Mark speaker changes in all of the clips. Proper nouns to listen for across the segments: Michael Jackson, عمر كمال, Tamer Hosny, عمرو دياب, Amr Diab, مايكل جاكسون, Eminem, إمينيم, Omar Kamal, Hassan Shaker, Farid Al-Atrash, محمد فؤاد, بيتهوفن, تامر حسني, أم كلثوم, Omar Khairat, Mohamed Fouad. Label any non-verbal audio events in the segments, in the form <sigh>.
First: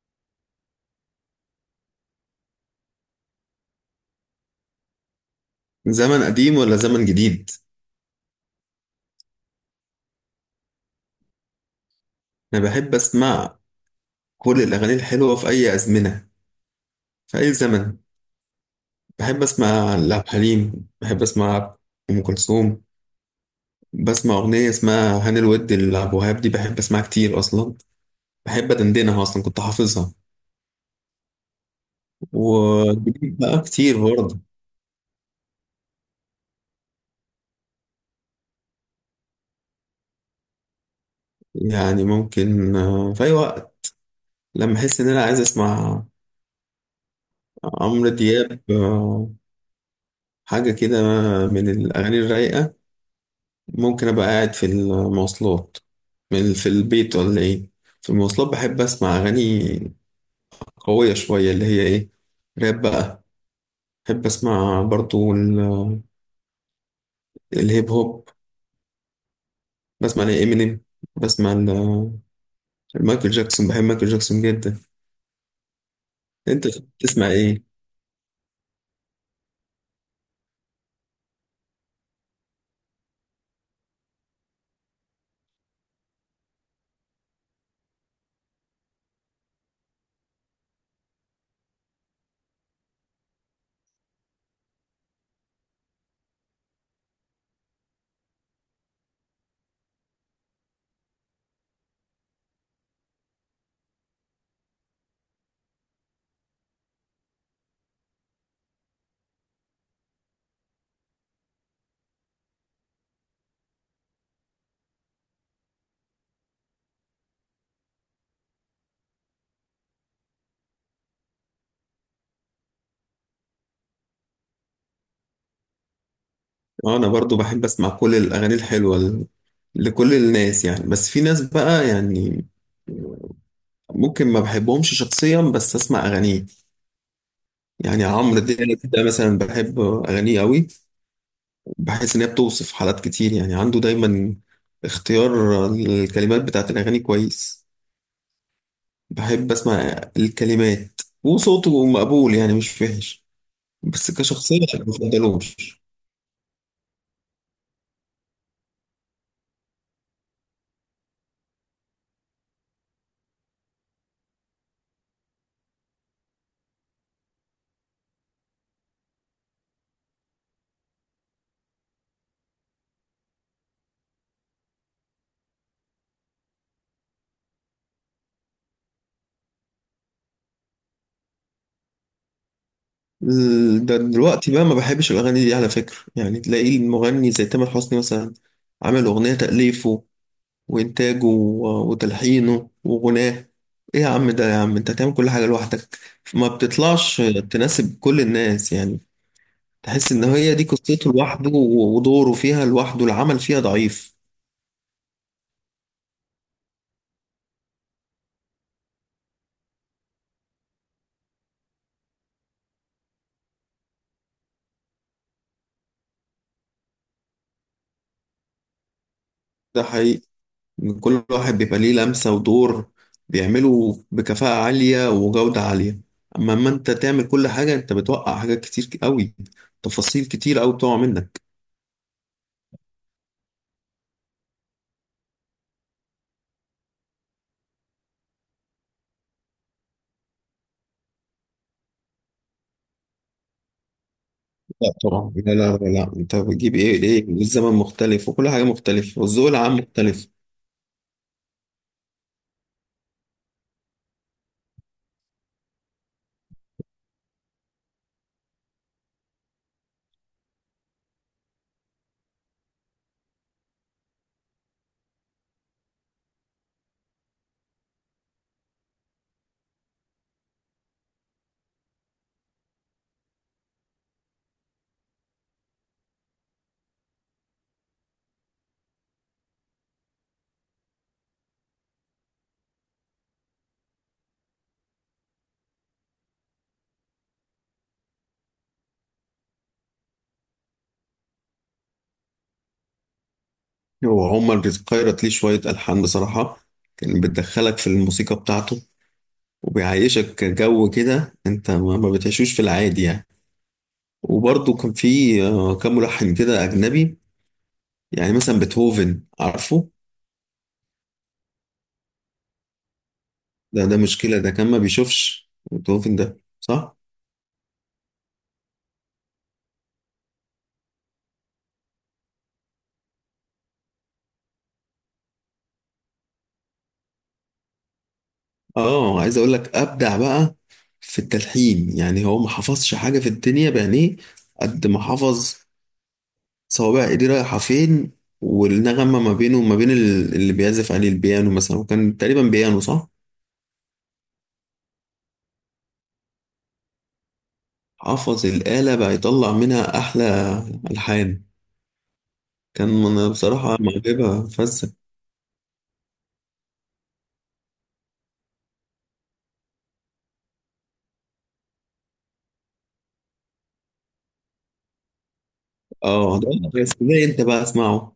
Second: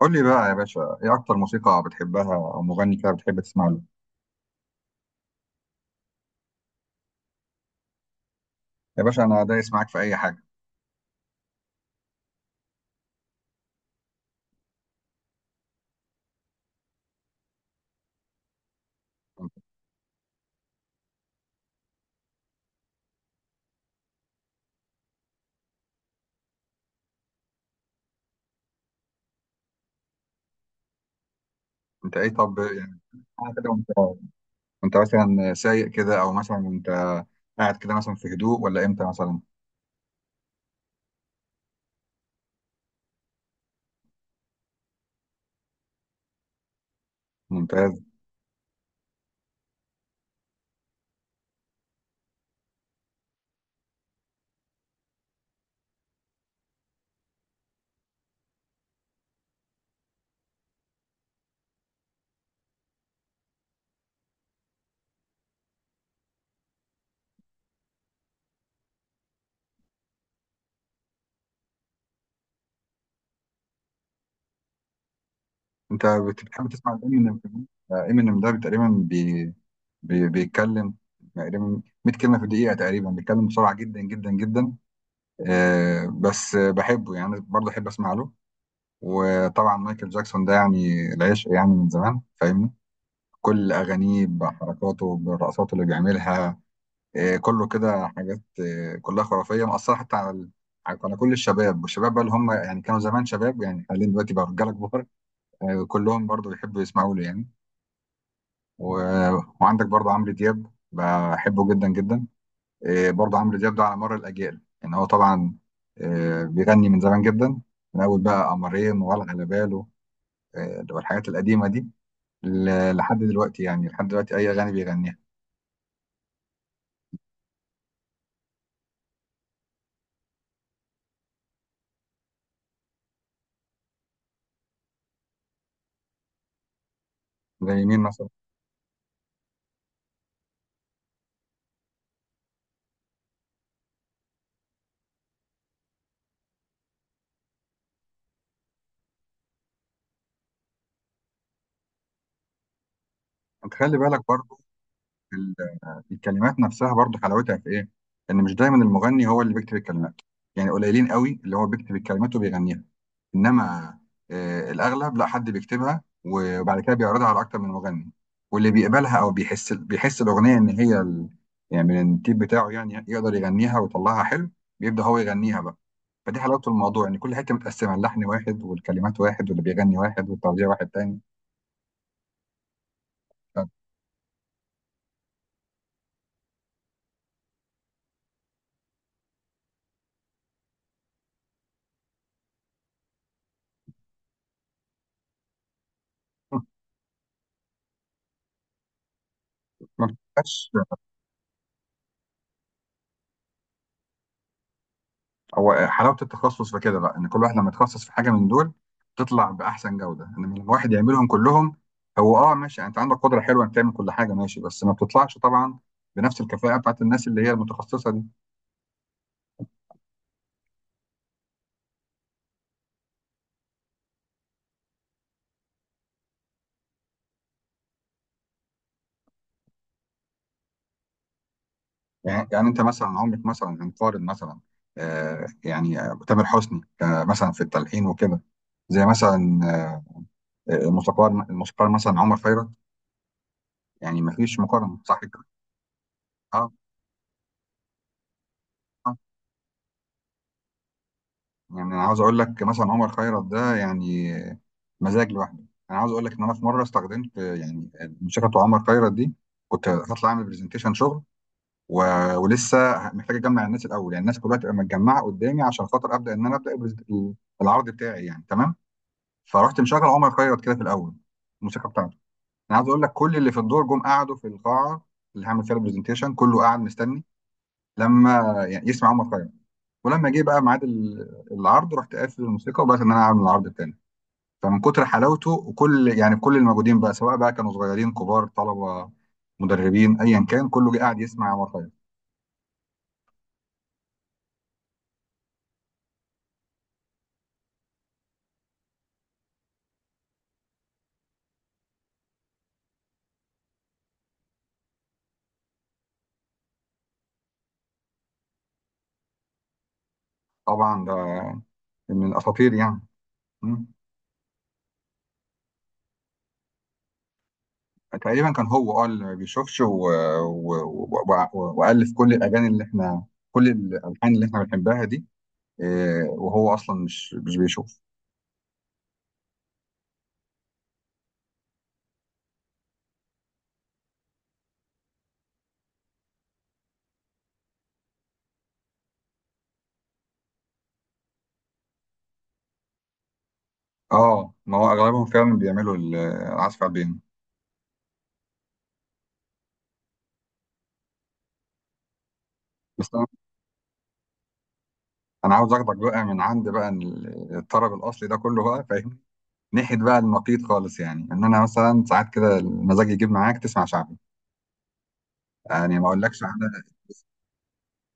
Speaker 1: قول لي بقى يا باشا ايه اكتر موسيقى بتحبها او مغني كده بتحب تسمع له؟
Speaker 2: زمن قديم ولا زمن جديد؟
Speaker 1: يا باشا انا دايس معاك في اي حاجه.
Speaker 2: انا بحب اسمع كل الاغاني الحلوه في اي ازمنه، في اي زمن. بحب اسمع لعبد الحليم، بحب اسمع ام كلثوم. بسمع اغنيه اسمها هاني الود لعبد الوهاب، دي بحب اسمعها كتير اصلا، بحب ادندنها اصلا، كنت حافظها.
Speaker 1: انت ايه طب يعني؟
Speaker 2: وجديد
Speaker 1: أنا
Speaker 2: بقى
Speaker 1: كده وانت،
Speaker 2: كتير برضه.
Speaker 1: وانت مثلا سايق كده او مثلا انت قاعد كده مثلا في هدوء ولا امتى مثلا؟
Speaker 2: يعني ممكن في اي وقت لما احس ان انا عايز اسمع.
Speaker 1: ممتاز.
Speaker 2: عمرو دياب حاجه كده من الاغاني الرايقه. ممكن ابقى قاعد في المواصلات، في البيت ولا ايه. في المواصلات بحب اسمع اغاني قوية شوية، اللي هي ايه، راب بقى. بحب اسمع برضو الهيب هوب. بسمع لإمينيم، بسمع لمايكل جاكسون. بحب مايكل جاكسون جدا.
Speaker 1: انت بت-
Speaker 2: انت
Speaker 1: بتحب تسمع
Speaker 2: بتسمع
Speaker 1: امينيم؟
Speaker 2: ايه؟
Speaker 1: امينيم ده تقريبا بيتكلم تقريبا 100 كلمه في دقيقه، تقريبا بيتكلم بسرعه جدا جدا جدا. آه بس بحبه يعني، برضه احب اسمع له. وطبعا مايكل جاكسون ده يعني العشق، يعني من زمان فاهمني. كل أغانيه بحركاته بالرقصات اللي بيعملها، آه، كله كده حاجات آه، كلها خرافية مأثرة حتى على كل الشباب، والشباب بقى اللي هم يعني كانوا زمان شباب، يعني حاليا دلوقتي بقى رجالة كبار. آه، كلهم برضو بيحبوا يسمعوا له يعني. و... وعندك برضو عمرو دياب بحبه جدا جدا. آه، برضو عمرو دياب ده على مر الأجيال، يعني هو طبعا آه، بيغني من زمان جدا، من أول بقى قمرين ولا على باله، آه، والحاجات القديمة دي، لحد دلوقتي، يعني لحد دلوقتي أي أغاني بيغنيها.
Speaker 2: انا برضو بحب اسمع كل الاغاني الحلوة لكل الناس يعني. بس في ناس بقى يعني ممكن ما بحبهمش شخصيا بس اسمع اغانيهم.
Speaker 1: زي مين
Speaker 2: يعني
Speaker 1: مثلا؟
Speaker 2: عمرو دياب ده مثلا بحب أغانيه قوي. بحس إن هي بتوصف حالات كتير، يعني عنده دايما اختيار الكلمات بتاعت الأغاني كويس. بحب أسمع الكلمات، وصوته مقبول يعني مش وحش،
Speaker 1: انت خلي
Speaker 2: بس
Speaker 1: بالك
Speaker 2: كشخصية
Speaker 1: برضو
Speaker 2: ما
Speaker 1: ال-
Speaker 2: بفضلوش.
Speaker 1: الكلمات نفسها برضو حلاوتها في ايه: ان مش دايما المغني هو اللي بيكتب الكلمات. يعني قليلين قوي اللي هو بيكتب الكلمات وبيغنيها، انما آه الاغلب لا، حد بيكتبها وبعد كده بيعرضها على اكتر من مغني، واللي بيقبلها او بيحس الاغنيه ان هي يعني من التيب بتاعه، يعني يقدر يغنيها ويطلعها حلو، بيبدا هو يغنيها بقى. فدي حلاوه الموضوع، ان كل حته متقسمه: اللحن واحد، والكلمات واحد، واللي بيغني واحد، والتوزيع واحد تاني. ف-
Speaker 2: ده دلوقتي بقى ما بحبش الأغاني دي على فكرة. يعني تلاقي المغني زي تامر حسني مثلا عامل أغنية تأليفه وإنتاجه وتلحينه وغناه. إيه يا عم، ده يا عم أنت تعمل كل حاجة لوحدك؟ ما
Speaker 1: <laughs>
Speaker 2: بتطلعش تناسب كل الناس يعني.
Speaker 1: ما
Speaker 2: تحس إن هي دي
Speaker 1: بتبقاش.
Speaker 2: قصته لوحده ودوره فيها لوحده، العمل فيها ضعيف.
Speaker 1: هو حلاوه التخصص في كده بقى ان كل واحد لما يتخصص في حاجه من دول تطلع باحسن جوده، انما لما واحد يعملهم كلهم، هو اه ماشي، يعني انت عندك قدره حلوه انك تعمل كل حاجه، ماشي، بس ما بتطلعش طبعا بنفس الكفاءه بتاعت الناس اللي هي المتخصصه دي.
Speaker 2: ده حقيقي، إن كل واحد بيبقى ليه لمسة ودور بيعمله بكفاءة عالية وجودة عالية. أما أنت تعمل كل حاجة، أنت بتوقع حاجات كتير قوي، تفاصيل كتير قوي بتقع منك.
Speaker 1: يعني، انت مثلا عمرك مثلا هنقارن مثلا آه يعني آه، تامر حسني آه مثلا في التلحين وكده، زي مثلا آه، الموسيقار مثلا عمر خيرت؟ يعني ما فيش
Speaker 2: لا
Speaker 1: مقارنه، صح
Speaker 2: طبعا،
Speaker 1: كده؟
Speaker 2: لا لا لا لا. انت
Speaker 1: اه آه.
Speaker 2: بتجيب ايه؟ ليه الزمن مختلف وكل حاجه مختلفه والذوق العام مختلف.
Speaker 1: يعني انا عاوز اقول لك مثلا عمر خيرت ده يعني مزاج لوحده. انا عاوز اقول لك ان انا في مره استخدمت يعني الموسيقى بتاع عمر خيرت دي، كنت هطلع اعمل برزنتيشن شغل، و... ولسه محتاج اجمع الناس الاول، يعني الناس كلها تبقى متجمعه قدامي عشان خاطر ابدا ان انا العرض بتاعي يعني تمام. فرحت مشغل عمر خيرت كده في الاول، الموسيقى بتاعته. انا عاوز اقول لك كل اللي في الدور جم قعدوا في القاعه اللي هعمل فيها البرزنتيشن، كله قاعد مستني لما يعني يسمع عمر خيرت. ولما جه بقى ميعاد العرض، رحت قافل الموسيقى وبدات ان انا اعمل العرض التاني. فمن كتر حلاوته، وكل يعني كل الموجودين بقى، سواء بقى كانوا صغيرين كبار طلبه مدربين ايا كان، كله جه قاعد يسمع عمر خيرت.
Speaker 2: وعمر بيقيرت ليه شويه الحان بصراحه، كان بتدخلك في الموسيقى بتاعته وبيعيشك جو كده انت ما بتعيشوش في العادي يعني. وبرضه كان في كام ملحن كده اجنبي، يعني مثلا بيتهوفن عارفه.
Speaker 1: طبعا ده من الاساطير يعني.
Speaker 2: ده
Speaker 1: مم.
Speaker 2: ده مشكله، ده كان ما بيشوفش، بيتهوفن ده صح.
Speaker 1: تقريبا كان هو اه اللي ما بيشوفش و... و... والف كل الاغاني اللي احنا، كل الالحان اللي احنا بنحبها دي، إيه، وهو اصلا مش بيشوف.
Speaker 2: اه عايز اقول لك ابدع بقى في التلحين، يعني هو ما حفظش حاجه في الدنيا بعينيه قد ما حفظ صوابع ايديه رايحه فين، والنغمه ما بينه وما بين اللي بيعزف عليه البيانو مثلا، وكان تقريبا بيانو صح.
Speaker 1: اه ما هو اغلبهم فعلا بيعملوا العزف على البيانو.
Speaker 2: حفظ الاله بقى يطلع منها احلى الحان. كان
Speaker 1: بس
Speaker 2: انا بصراحه معجبه فزه.
Speaker 1: انا عاوز اخدك بقى من عند بقى الطرب الاصلي ده كله بقى، فاهم، ناحيه بقى النقيض خالص، يعني ان انا مثلا ساعات كده المزاج يجيب معاك تسمع شعبي، يعني ما
Speaker 2: اه
Speaker 1: اقولكش على...
Speaker 2: ده، بس ده انت بقى اسمعه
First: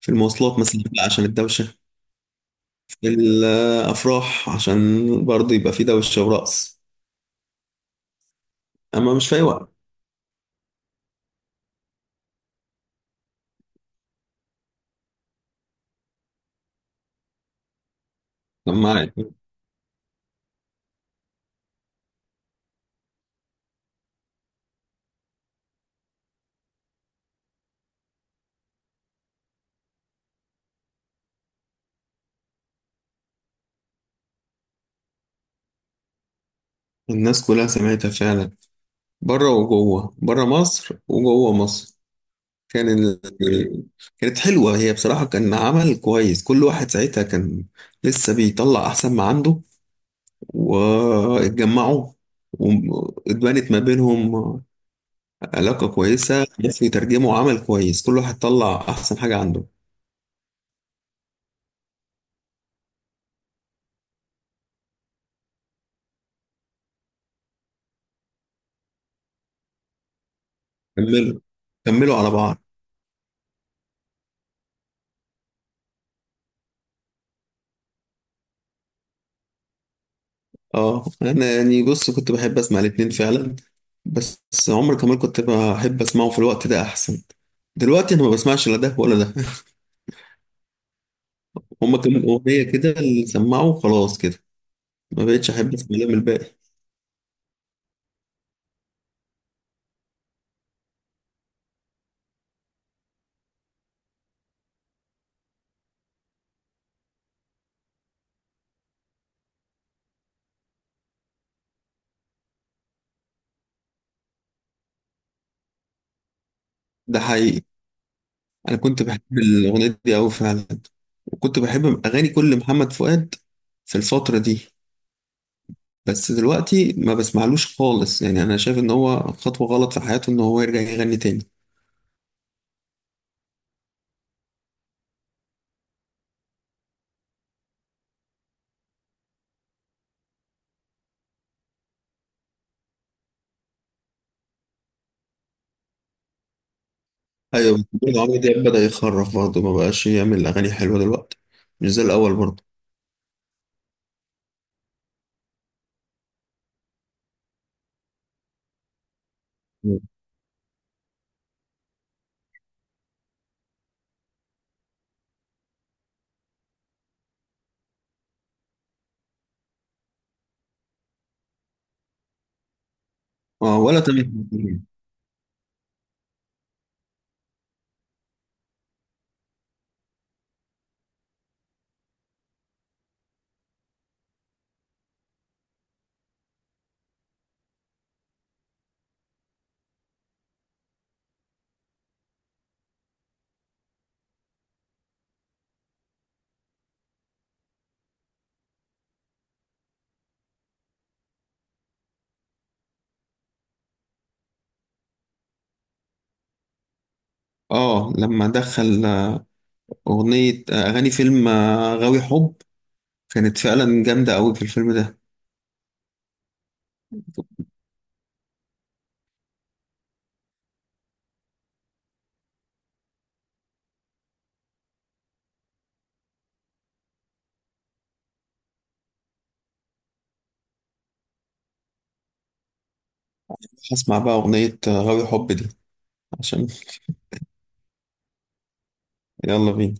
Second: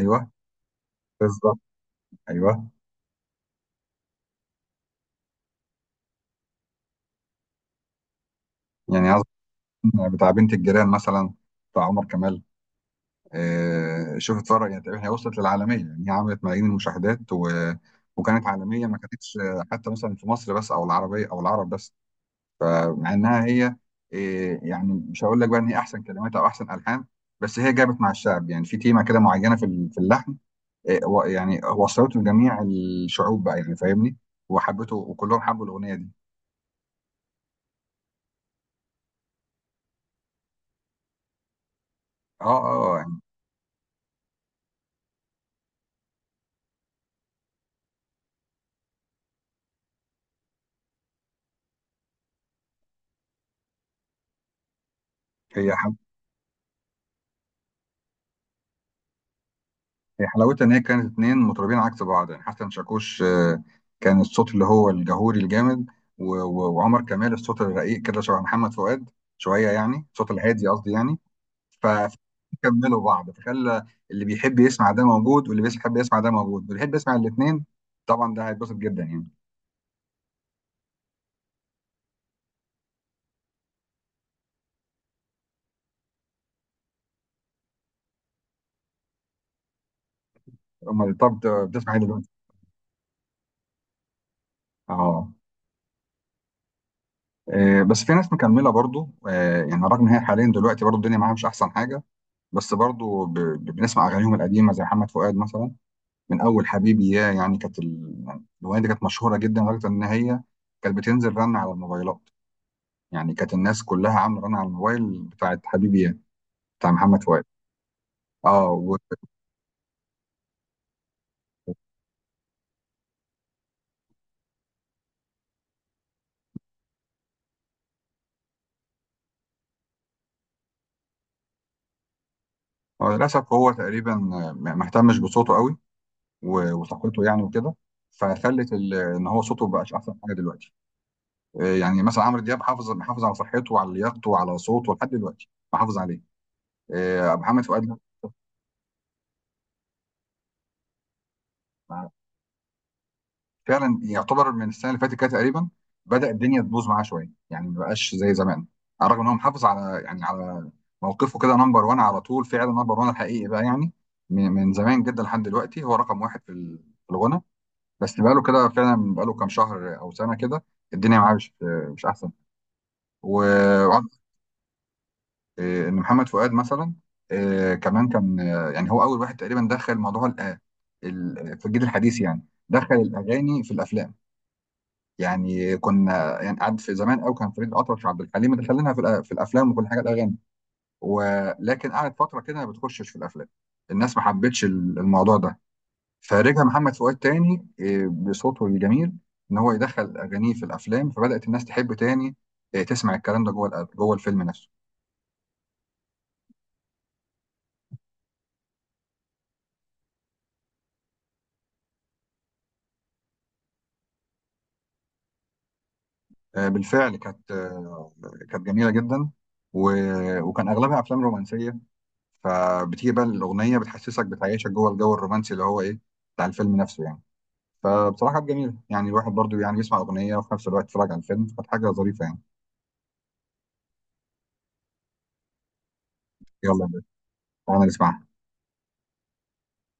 Speaker 2: في المواصلات مثلا بقى عشان
Speaker 1: بالظبط،
Speaker 2: الدوشه،
Speaker 1: ايوه،
Speaker 2: في الافراح عشان برضه يبقى في دوشه ورقص، اما
Speaker 1: يعني
Speaker 2: مش في اي وقت.
Speaker 1: اظن بتاع بنت الجيران مثلا، بتاع عمر كمال، آه شوف اتفرج، يعني تقريبا هي وصلت للعالميه، يعني هي عملت ملايين المشاهدات وكانت عالميه، ما
Speaker 2: سماعة
Speaker 1: كانتش آه، حتى مثلا في مصر بس او العربيه او العرب بس. فمع انها هي إيه، يعني مش هقول لك بقى ان هي احسن كلمات او احسن الحان، بس هي جابت مع الشعب، يعني في تيمه كده معينه في في اللحن، إيه، يعني وصلته لجميع الشعوب بقى، يعني فاهمني، وحبته، وكلهم حبوا الاغنيه دي.
Speaker 2: الناس كلها سمعتها فعلا، بره وجوه، بره مصر وجوه مصر.
Speaker 1: اه اه
Speaker 2: كان
Speaker 1: آه،
Speaker 2: ال...
Speaker 1: يعني
Speaker 2: كانت حلوة هي بصراحة، كان عمل كويس، كل واحد ساعتها كان لسه بيطلع أحسن ما عنده، واتجمعوا، واتبنت ما بينهم
Speaker 1: هي
Speaker 2: علاقة
Speaker 1: حب...
Speaker 2: كويسة، بس يترجموا عمل كويس، كل واحد طلع أحسن حاجة عنده.
Speaker 1: هي حلاوتها ان هي كانت اتنين مطربين عكس بعض، يعني حسن شاكوش آه، كان الصوت اللي هو الجهوري الجامد، وعمر كمال الصوت الرقيق كده، شبه محمد فؤاد شويه، يعني الصوت الهادي قصدي يعني.
Speaker 2: كملوا كملوا على بعض.
Speaker 1: فكملوا بعض فخلى اللي بيحب يسمع ده موجود، واللي بيحب يسمع ده موجود، واللي يحب يسمع الاثنين، طبعا ده هيتبسط جدا يعني.
Speaker 2: اه انا يعني بص كنت بحب اسمع الاتنين فعلا. بس عمر كمال كنت بحب اسمعه في الوقت ده احسن. دلوقتي انا ما بسمعش لا ده ولا ده.
Speaker 1: امال طب
Speaker 2: <laughs>
Speaker 1: بتسمع
Speaker 2: هما
Speaker 1: ايه
Speaker 2: كام
Speaker 1: دلوقتي؟
Speaker 2: اغنيه كده اللي سمعوا، خلاص كده ما
Speaker 1: اه
Speaker 2: بقتش احب اسمع لهم الباقي.
Speaker 1: آه، بس في ناس مكمله برضو آه، يعني رغم ان هي حاليا دلوقتي برضو الدنيا معاها مش احسن حاجه، بس برضو بنسمع اغانيهم القديمه، زي محمد فؤاد مثلا، من اول حبيبي يا، يعني كانت يعني الاغنيه دي كانت مشهوره جدا لدرجه ان هي كانت بتنزل رن على الموبايلات، يعني كانت الناس كلها عامله رن على الموبايل بتاعت حبيبي يا، بتاع
Speaker 2: ده
Speaker 1: محمد فؤاد.
Speaker 2: حقيقي،
Speaker 1: اه،
Speaker 2: انا كنت بحب الاغنيه دي قوي فعلا، وكنت بحب اغاني كل محمد فؤاد في الفتره دي. بس دلوقتي ما بسمعلوش خالص، يعني انا شايف ان هو خطوه غلط في حياته ان هو يرجع يغني تاني.
Speaker 1: هو للأسف هو تقريبا ما اهتمش بصوته قوي وثقته يعني وكده، فخلت ان هو صوته ما بقاش احسن حاجه دلوقتي. آه، يعني مثلا عمرو دياب محافظ على صحته وعلى لياقته وعلى صوته لحد دلوقتي محافظ عليه. آه، محمد
Speaker 2: ايوه،
Speaker 1: فؤاد،
Speaker 2: محمود عمرو دياب بدأ يخرف برضه، ما بقاش يعمل اغاني حلوه دلوقتي، مش زي
Speaker 1: لا.
Speaker 2: الاول برضه.
Speaker 1: فعلا يعتبر من السنه اللي فاتت كده تقريبا بدأ الدنيا تبوظ معاه شويه، يعني ما بقاش زي زمان، على الرغم ان هو محافظ على، يعني على موقفه كده نمبر 1 على طول، فعلا نمبر 1 الحقيقي بقى، يعني من زمان جدا لحد دلوقتي هو رقم واحد في في الغنى. بس بقاله كده فعلا، بقاله كام شهر او سنه كده الدنيا معاه مش، مش احسن، و
Speaker 2: اه، ولا
Speaker 1: وعن-
Speaker 2: تامر حسني.
Speaker 1: إيه، ان محمد فؤاد مثلا، إيه، كمان كان آه، يعني هو اول واحد تقريبا دخل موضوع في الجيل الحديث، يعني دخل الاغاني في الافلام. يعني كنا، يعني قعد في زمان قوي كان فريد الاطرش وعبد الحليم مدخلينها في الافلام وكل حاجه الاغاني، ولكن قعد فتره كده ما بتخشش في الافلام، الناس ما حبتش الموضوع ده. فرجع محمد فؤاد تاني آه، بصوته الجميل ان هو يدخل اغانيه في الافلام، فبدات الناس تحب تاني آه، تسمع الكلام ده جوه جوه الفيلم نفسه.
Speaker 2: اه لما دخل اغنيه، اغاني فيلم غاوي حب، كانت فعلا جامده قوي في الفيلم ده.
Speaker 1: آه، بالفعل كانت آه، كانت جميله جدا، وكان اغلبها افلام رومانسيه، فبتيجي بقى الاغنيه بتحسسك بتعيشك جوه الجو الرومانسي اللي هو ايه، بتاع الفيلم نفسه يعني. فبصراحه كانت جميله، يعني الواحد برضو يعني بيسمع اغنيه وفي نفس الوقت يتفرج على الفيلم، فكانت حاجه ظريفه يعني.
Speaker 2: هسمع بقى اغنيه غاوي حب دي عشان.
Speaker 1: يلا يا باشا، تعالى نسمعها.
Speaker 2: يلا بينا.